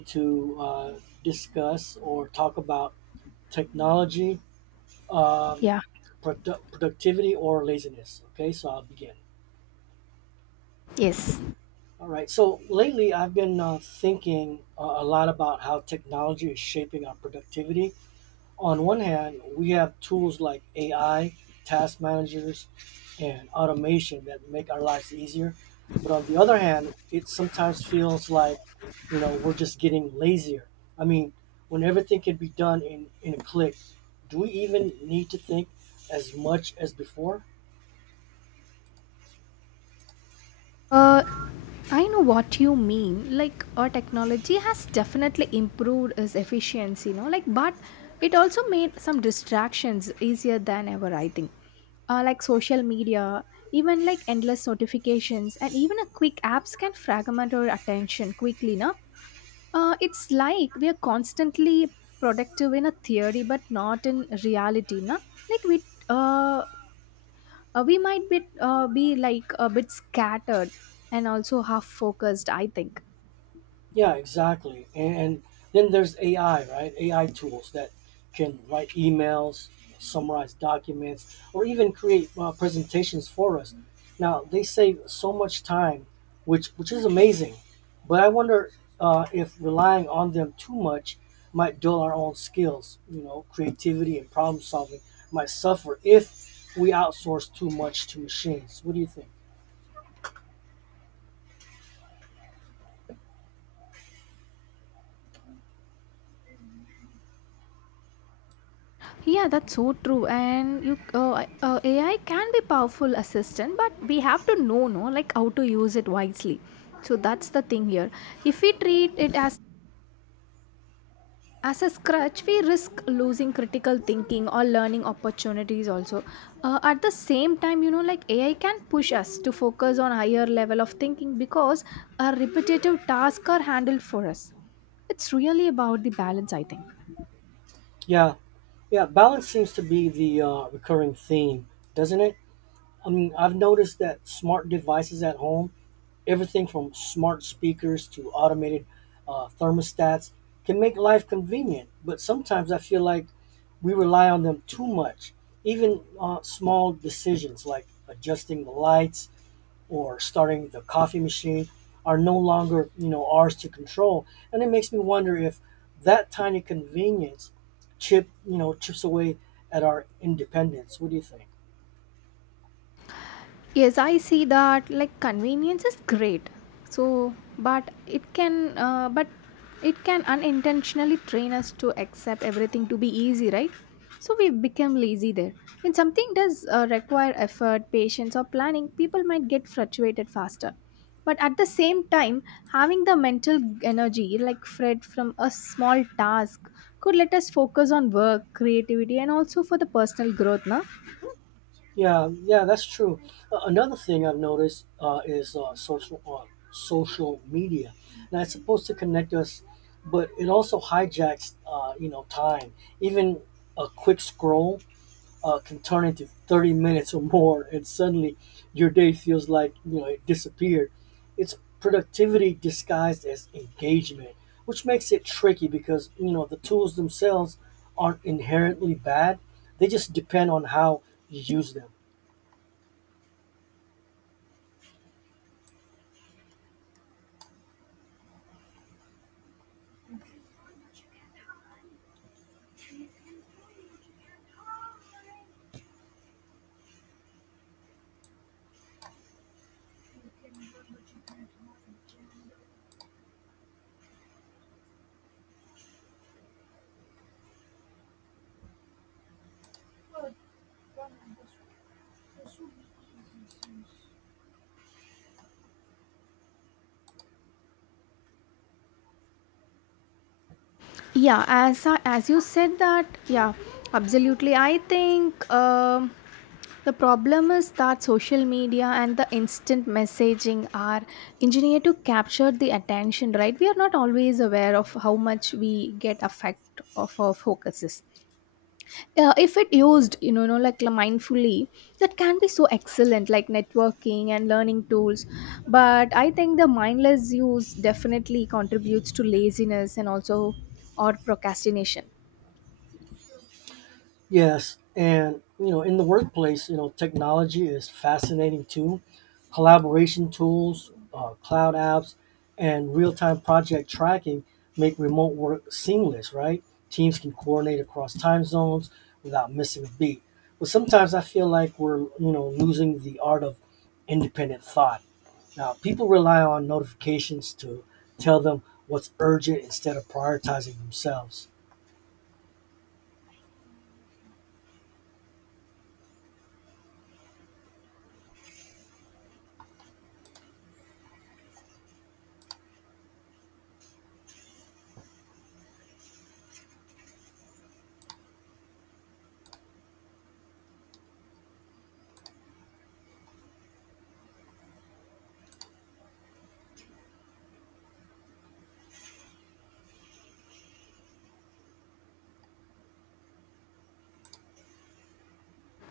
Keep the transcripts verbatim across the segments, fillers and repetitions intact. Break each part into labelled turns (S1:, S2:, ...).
S1: To uh, discuss or talk about technology, um,
S2: Yeah.
S1: produ- productivity, or laziness. Okay, so I'll begin.
S2: Yes.
S1: All right, so lately I've been uh, thinking uh, a lot about how technology is shaping our productivity. On one hand, we have tools like A I, task managers, and automation that make our lives easier. But on the other hand, it sometimes feels like, you know, we're just getting lazier. I mean, when everything can be done in, in a click, do we even need to think as much as before?
S2: Uh, I know what you mean. Like, our technology has definitely improved its efficiency, you know. Like, but it also made some distractions easier than ever, I think. Uh, like social media, even like endless notifications, and even a quick apps can fragment our attention quickly, no? Uh, it's like we are constantly productive in a theory, but not in reality, no? Like, we uh, uh, we might be, uh, be like a bit scattered and also half focused I think.
S1: Yeah, exactly. And, and then there's A I, right? A I tools that can write emails, summarize documents, or even create uh, presentations for us. Now, they save so much time, which which is amazing. But I wonder uh, if relying on them too much might dull our own skills. You know, creativity and problem solving might suffer if we outsource too much to machines. What do you think?
S2: Yeah, that's so true. And you uh, uh, AI can be powerful assistant, but we have to know, no, like how to use it wisely. So that's the thing here. If we treat it as As a scratch, we risk losing critical thinking or learning opportunities also. Uh, at the same time, you know, like A I can push us to focus on higher level of thinking because our repetitive tasks are handled for us. It's really about the balance, I think.
S1: Yeah, yeah. Balance seems to be the uh, recurring theme, doesn't it? I mean, I've noticed that smart devices at home, everything from smart speakers to automated uh, thermostats, can make life convenient. But sometimes I feel like we rely on them too much. Even uh, small decisions like adjusting the lights or starting the coffee machine are no longer, you know, ours to control. And it makes me wonder if that tiny convenience chip, you know, chips away at our independence. What do you think?
S2: Yes, I see that like convenience is great. So, but it can, uh, but it can unintentionally train us to accept everything to be easy, right? So we become lazy there. When something does uh, require effort, patience, or planning, people might get frustrated faster. But at the same time, having the mental energy, like Fred, from a small task could let us focus on work, creativity, and also for the personal growth, na?
S1: Yeah, yeah, that's true. Uh, another thing I've noticed uh, is uh, social uh, social media. Now it's supposed to connect us, but it also hijacks, uh, you know, time. Even a quick scroll uh, can turn into thirty minutes or more, and suddenly your day feels like you know it disappeared. It's productivity disguised as engagement, which makes it tricky because you know the tools themselves aren't inherently bad. They just depend on how you use them.
S2: Yeah, as I- as you said that, yeah, absolutely, I think um, the problem is that social media and the instant messaging are engineered to capture the attention, right? We are not always aware of how much we get affect of our focuses. Uh, if it used you know, you know like mindfully, that can be so excellent like networking and learning tools. But I think the mindless use definitely contributes to laziness and also, or procrastination.
S1: Yes, and you know, in the workplace, you know, technology is fascinating too. Collaboration tools, uh, cloud apps, and real-time project tracking make remote work seamless. Right, teams can coordinate across time zones without missing a beat. But sometimes I feel like we're you know losing the art of independent thought. Now, people rely on notifications to tell them what's urgent instead of prioritizing themselves.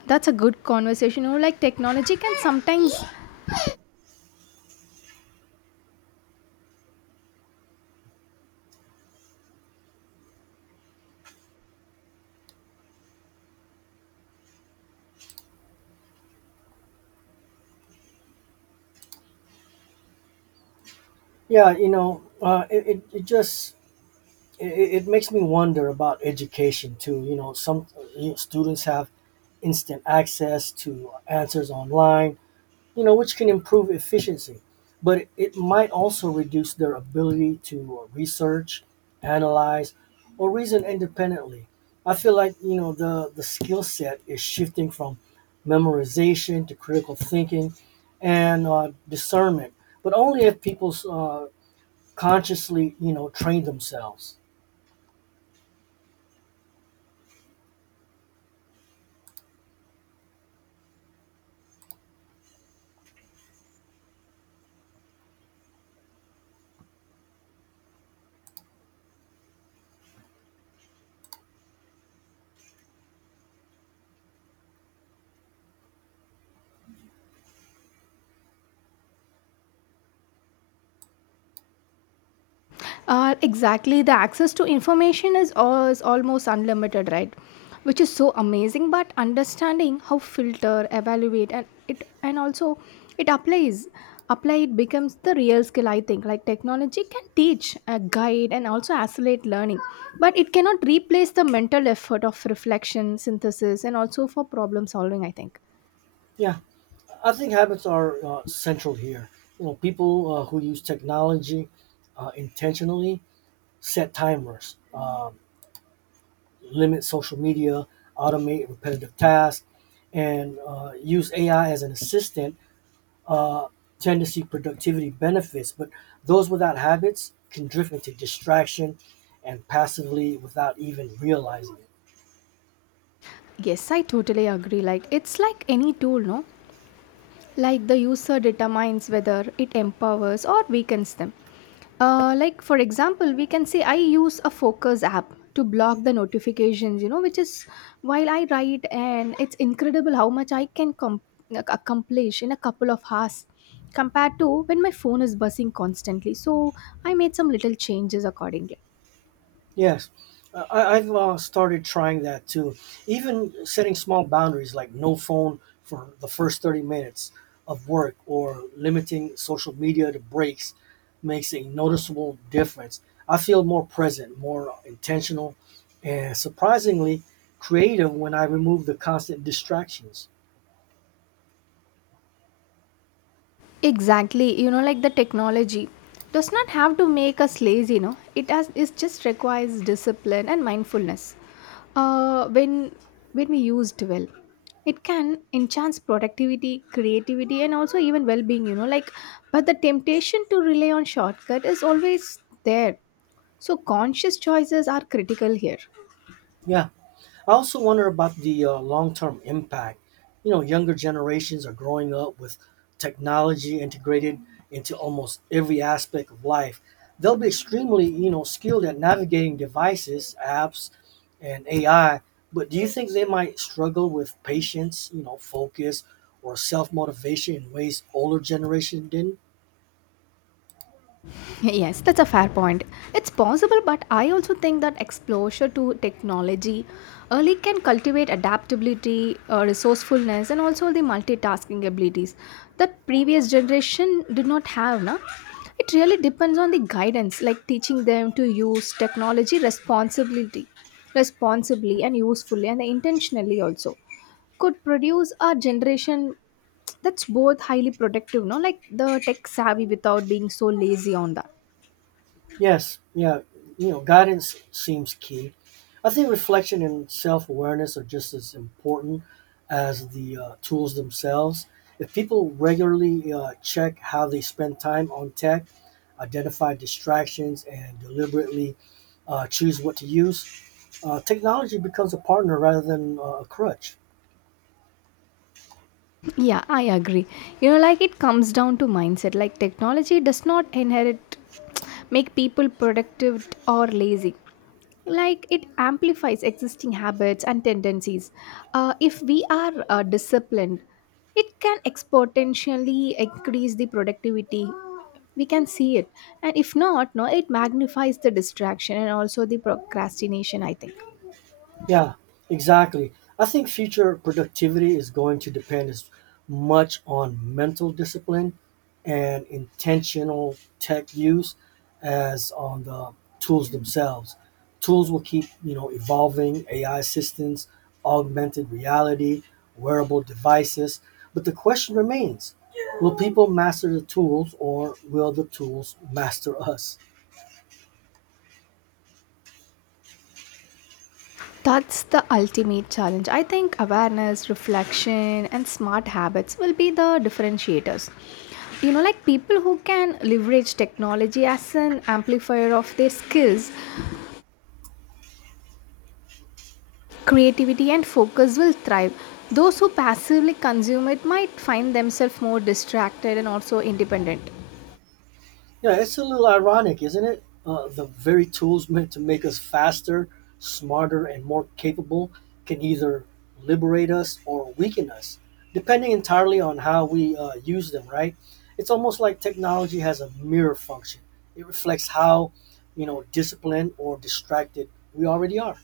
S2: That's a good conversation. You know, like technology can sometimes,
S1: Yeah, you know, uh, it, it, it just it, it makes me wonder about education too. You know, some you know, students have instant access to answers online, you know, which can improve efficiency, but it might also reduce their ability to research, analyze, or reason independently. I feel like, you know, the, the skill set is shifting from memorization to critical thinking and uh, discernment, but only if people uh, consciously, you know, train themselves.
S2: uh, exactly, the access to information is, al- is almost unlimited, right? Which is so amazing. But understanding how filter, evaluate, and it and also it applies, apply it becomes the real skill. I think like technology can teach, uh, guide, and also accelerate learning, but it cannot replace the mental effort of reflection, synthesis, and also for problem solving. I think.
S1: Yeah. I think habits are uh, central here. You know, people uh, who use technology uh, intentionally set timers, um, limit social media, automate repetitive tasks, and uh, use A I as an assistant uh, tend to see productivity benefits. But those without habits can drift into distraction and passively without even realizing it.
S2: Yes, I totally agree. Like it's like any tool, no? Like the user determines whether it empowers or weakens them. Uh, like, for example, we can say I use a focus app to block the notifications, you know, which is while I write, and it's incredible how much I can com- like, accomplish in a couple of hours compared to when my phone is buzzing constantly. So I made some little changes accordingly.
S1: Yes, uh, I, I've uh, started trying that too. Even setting small boundaries like no phone for the first thirty minutes of work or limiting social media to breaks makes a noticeable difference. I feel more present, more intentional, and surprisingly creative when I remove the constant distractions.
S2: Exactly, you know, like the technology does not have to make us lazy, you know, it has it just requires discipline and mindfulness. Uh, when when we used well, it can enhance productivity, creativity, and also even well-being. You know, like but the temptation to rely on shortcut is always there. So conscious choices are critical here.
S1: Yeah. I also wonder about the uh, long-term impact. You know, younger generations are growing up with technology integrated into almost every aspect of life. They'll be extremely, you know, skilled at navigating devices, apps, and A I. But do you think they might struggle with patience, you know, focus, or self-motivation in ways older generation didn't?
S2: Yes, that's a fair point. It's possible, but I also think that exposure to technology early can cultivate adaptability, uh, resourcefulness, and also the multitasking abilities that previous generation did not have. Na? It really depends on the guidance, like teaching them to use technology responsibility, responsibly and usefully and intentionally also could produce a generation that's both highly productive, no, like the tech savvy without being so lazy on that.
S1: Yes, yeah, you know, guidance seems key. I think reflection and self awareness are just as important as the uh, tools themselves. If people regularly uh, check how they spend time on tech, identify distractions, and deliberately uh, choose what to use, uh, technology becomes a partner rather than uh, a crutch.
S2: Yeah, I agree. You know, like it comes down to mindset. Like technology does not inherit, make people productive or lazy. Like it amplifies existing habits and tendencies. Uh, if we are uh, disciplined, it can exponentially increase the productivity. We can see it, and if not, no, it magnifies the distraction and also the procrastination. I think.
S1: Yeah, exactly. I think future productivity is going to depend as much on mental discipline and intentional tech use as on the tools themselves. Tools will keep, you know, evolving A I systems, augmented reality, wearable devices, but the question remains, will people master the tools or will the tools master us?
S2: That's the ultimate challenge. I think awareness, reflection, and smart habits will be the differentiators. You know, like people who can leverage technology as an amplifier of their skills, creativity, and focus will thrive. Those who passively consume it might find themselves more distracted and also independent.
S1: Yeah, it's a little ironic, isn't it? Uh, the very tools meant to make us faster, smarter, and more capable can either liberate us or weaken us, depending entirely on how we uh, use them, right? It's almost like technology has a mirror function. It reflects how, you know, disciplined or distracted we already are.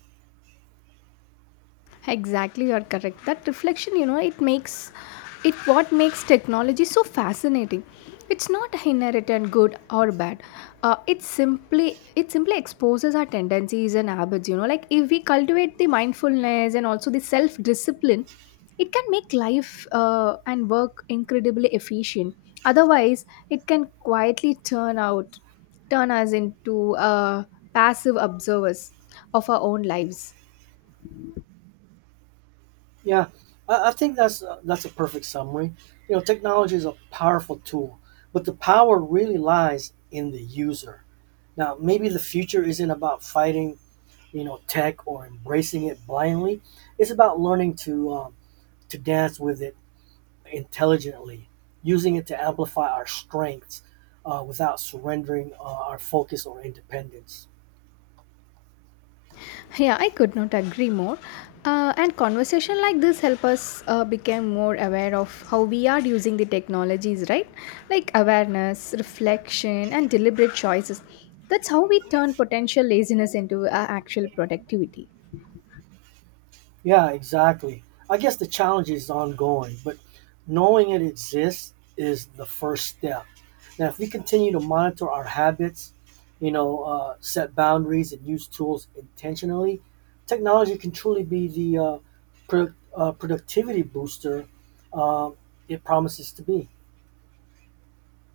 S2: Exactly, you're correct. That reflection, you know, it makes it what makes technology so fascinating. It's not inherited good or bad. Uh, it simply it simply exposes our tendencies and habits. You know, like if we cultivate the mindfulness and also the self discipline, it can make life uh, and work incredibly efficient. Otherwise, it can quietly turn out turn us into uh, passive observers of our own lives.
S1: Yeah, I, I think that's uh, that's a perfect summary. You know, technology is a powerful tool, but the power really lies in the user. Now, maybe the future isn't about fighting, you know, tech or embracing it blindly. It's about learning to um, to dance with it intelligently, using it to amplify our strengths uh, without surrendering uh, our focus or independence.
S2: Yeah, I could not agree more. Uh, and conversation like this help us uh, become more aware of how we are using the technologies, right? Like awareness, reflection, and deliberate choices. That's how we turn potential laziness into uh, actual productivity.
S1: Yeah, exactly. I guess the challenge is ongoing, but knowing it exists is the first step. Now, if we continue to monitor our habits, you know, uh, set boundaries and use tools intentionally, technology can truly be the uh, pro- uh, productivity booster uh, it promises to be.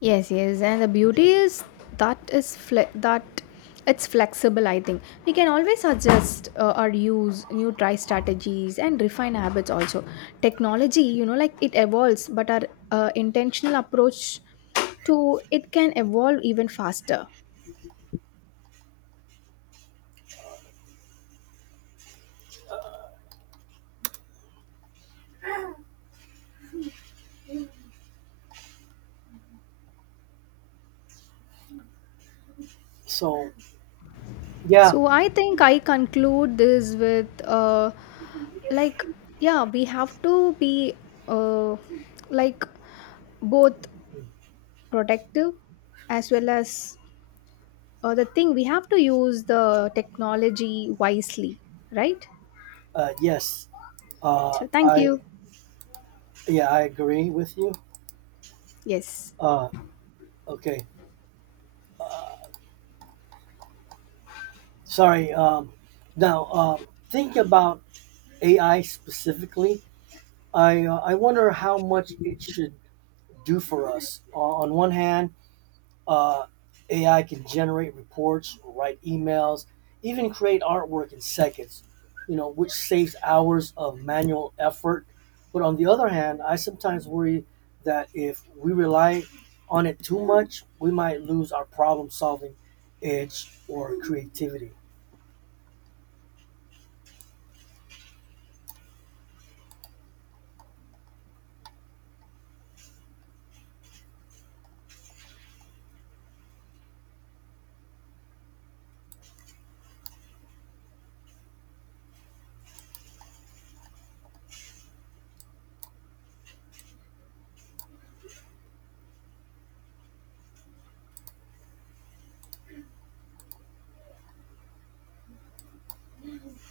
S2: Yes, yes, and the beauty is that is fle- that it's flexible. I think we can always adjust uh, or use new try strategies and refine habits. Also, technology, you know, like it evolves, but our uh, intentional approach to it can evolve even faster.
S1: So, yeah,
S2: So I think I conclude this with uh, like, yeah, we have to be uh, like both protective as well as uh, the thing, we have to use the technology wisely, right.
S1: uh, yes, uh,
S2: So thank
S1: I
S2: you.
S1: yeah, I agree with you.
S2: Yes.
S1: Uh, okay, sorry. Um, now, uh, think about A I specifically. I uh, I wonder how much it should do for us. On on one hand, uh, A I can generate reports, write emails, even create artwork in seconds. You know, which saves hours of manual effort. But on the other hand, I sometimes worry that if we rely on it too much, we might lose our problem solving edge or creativity.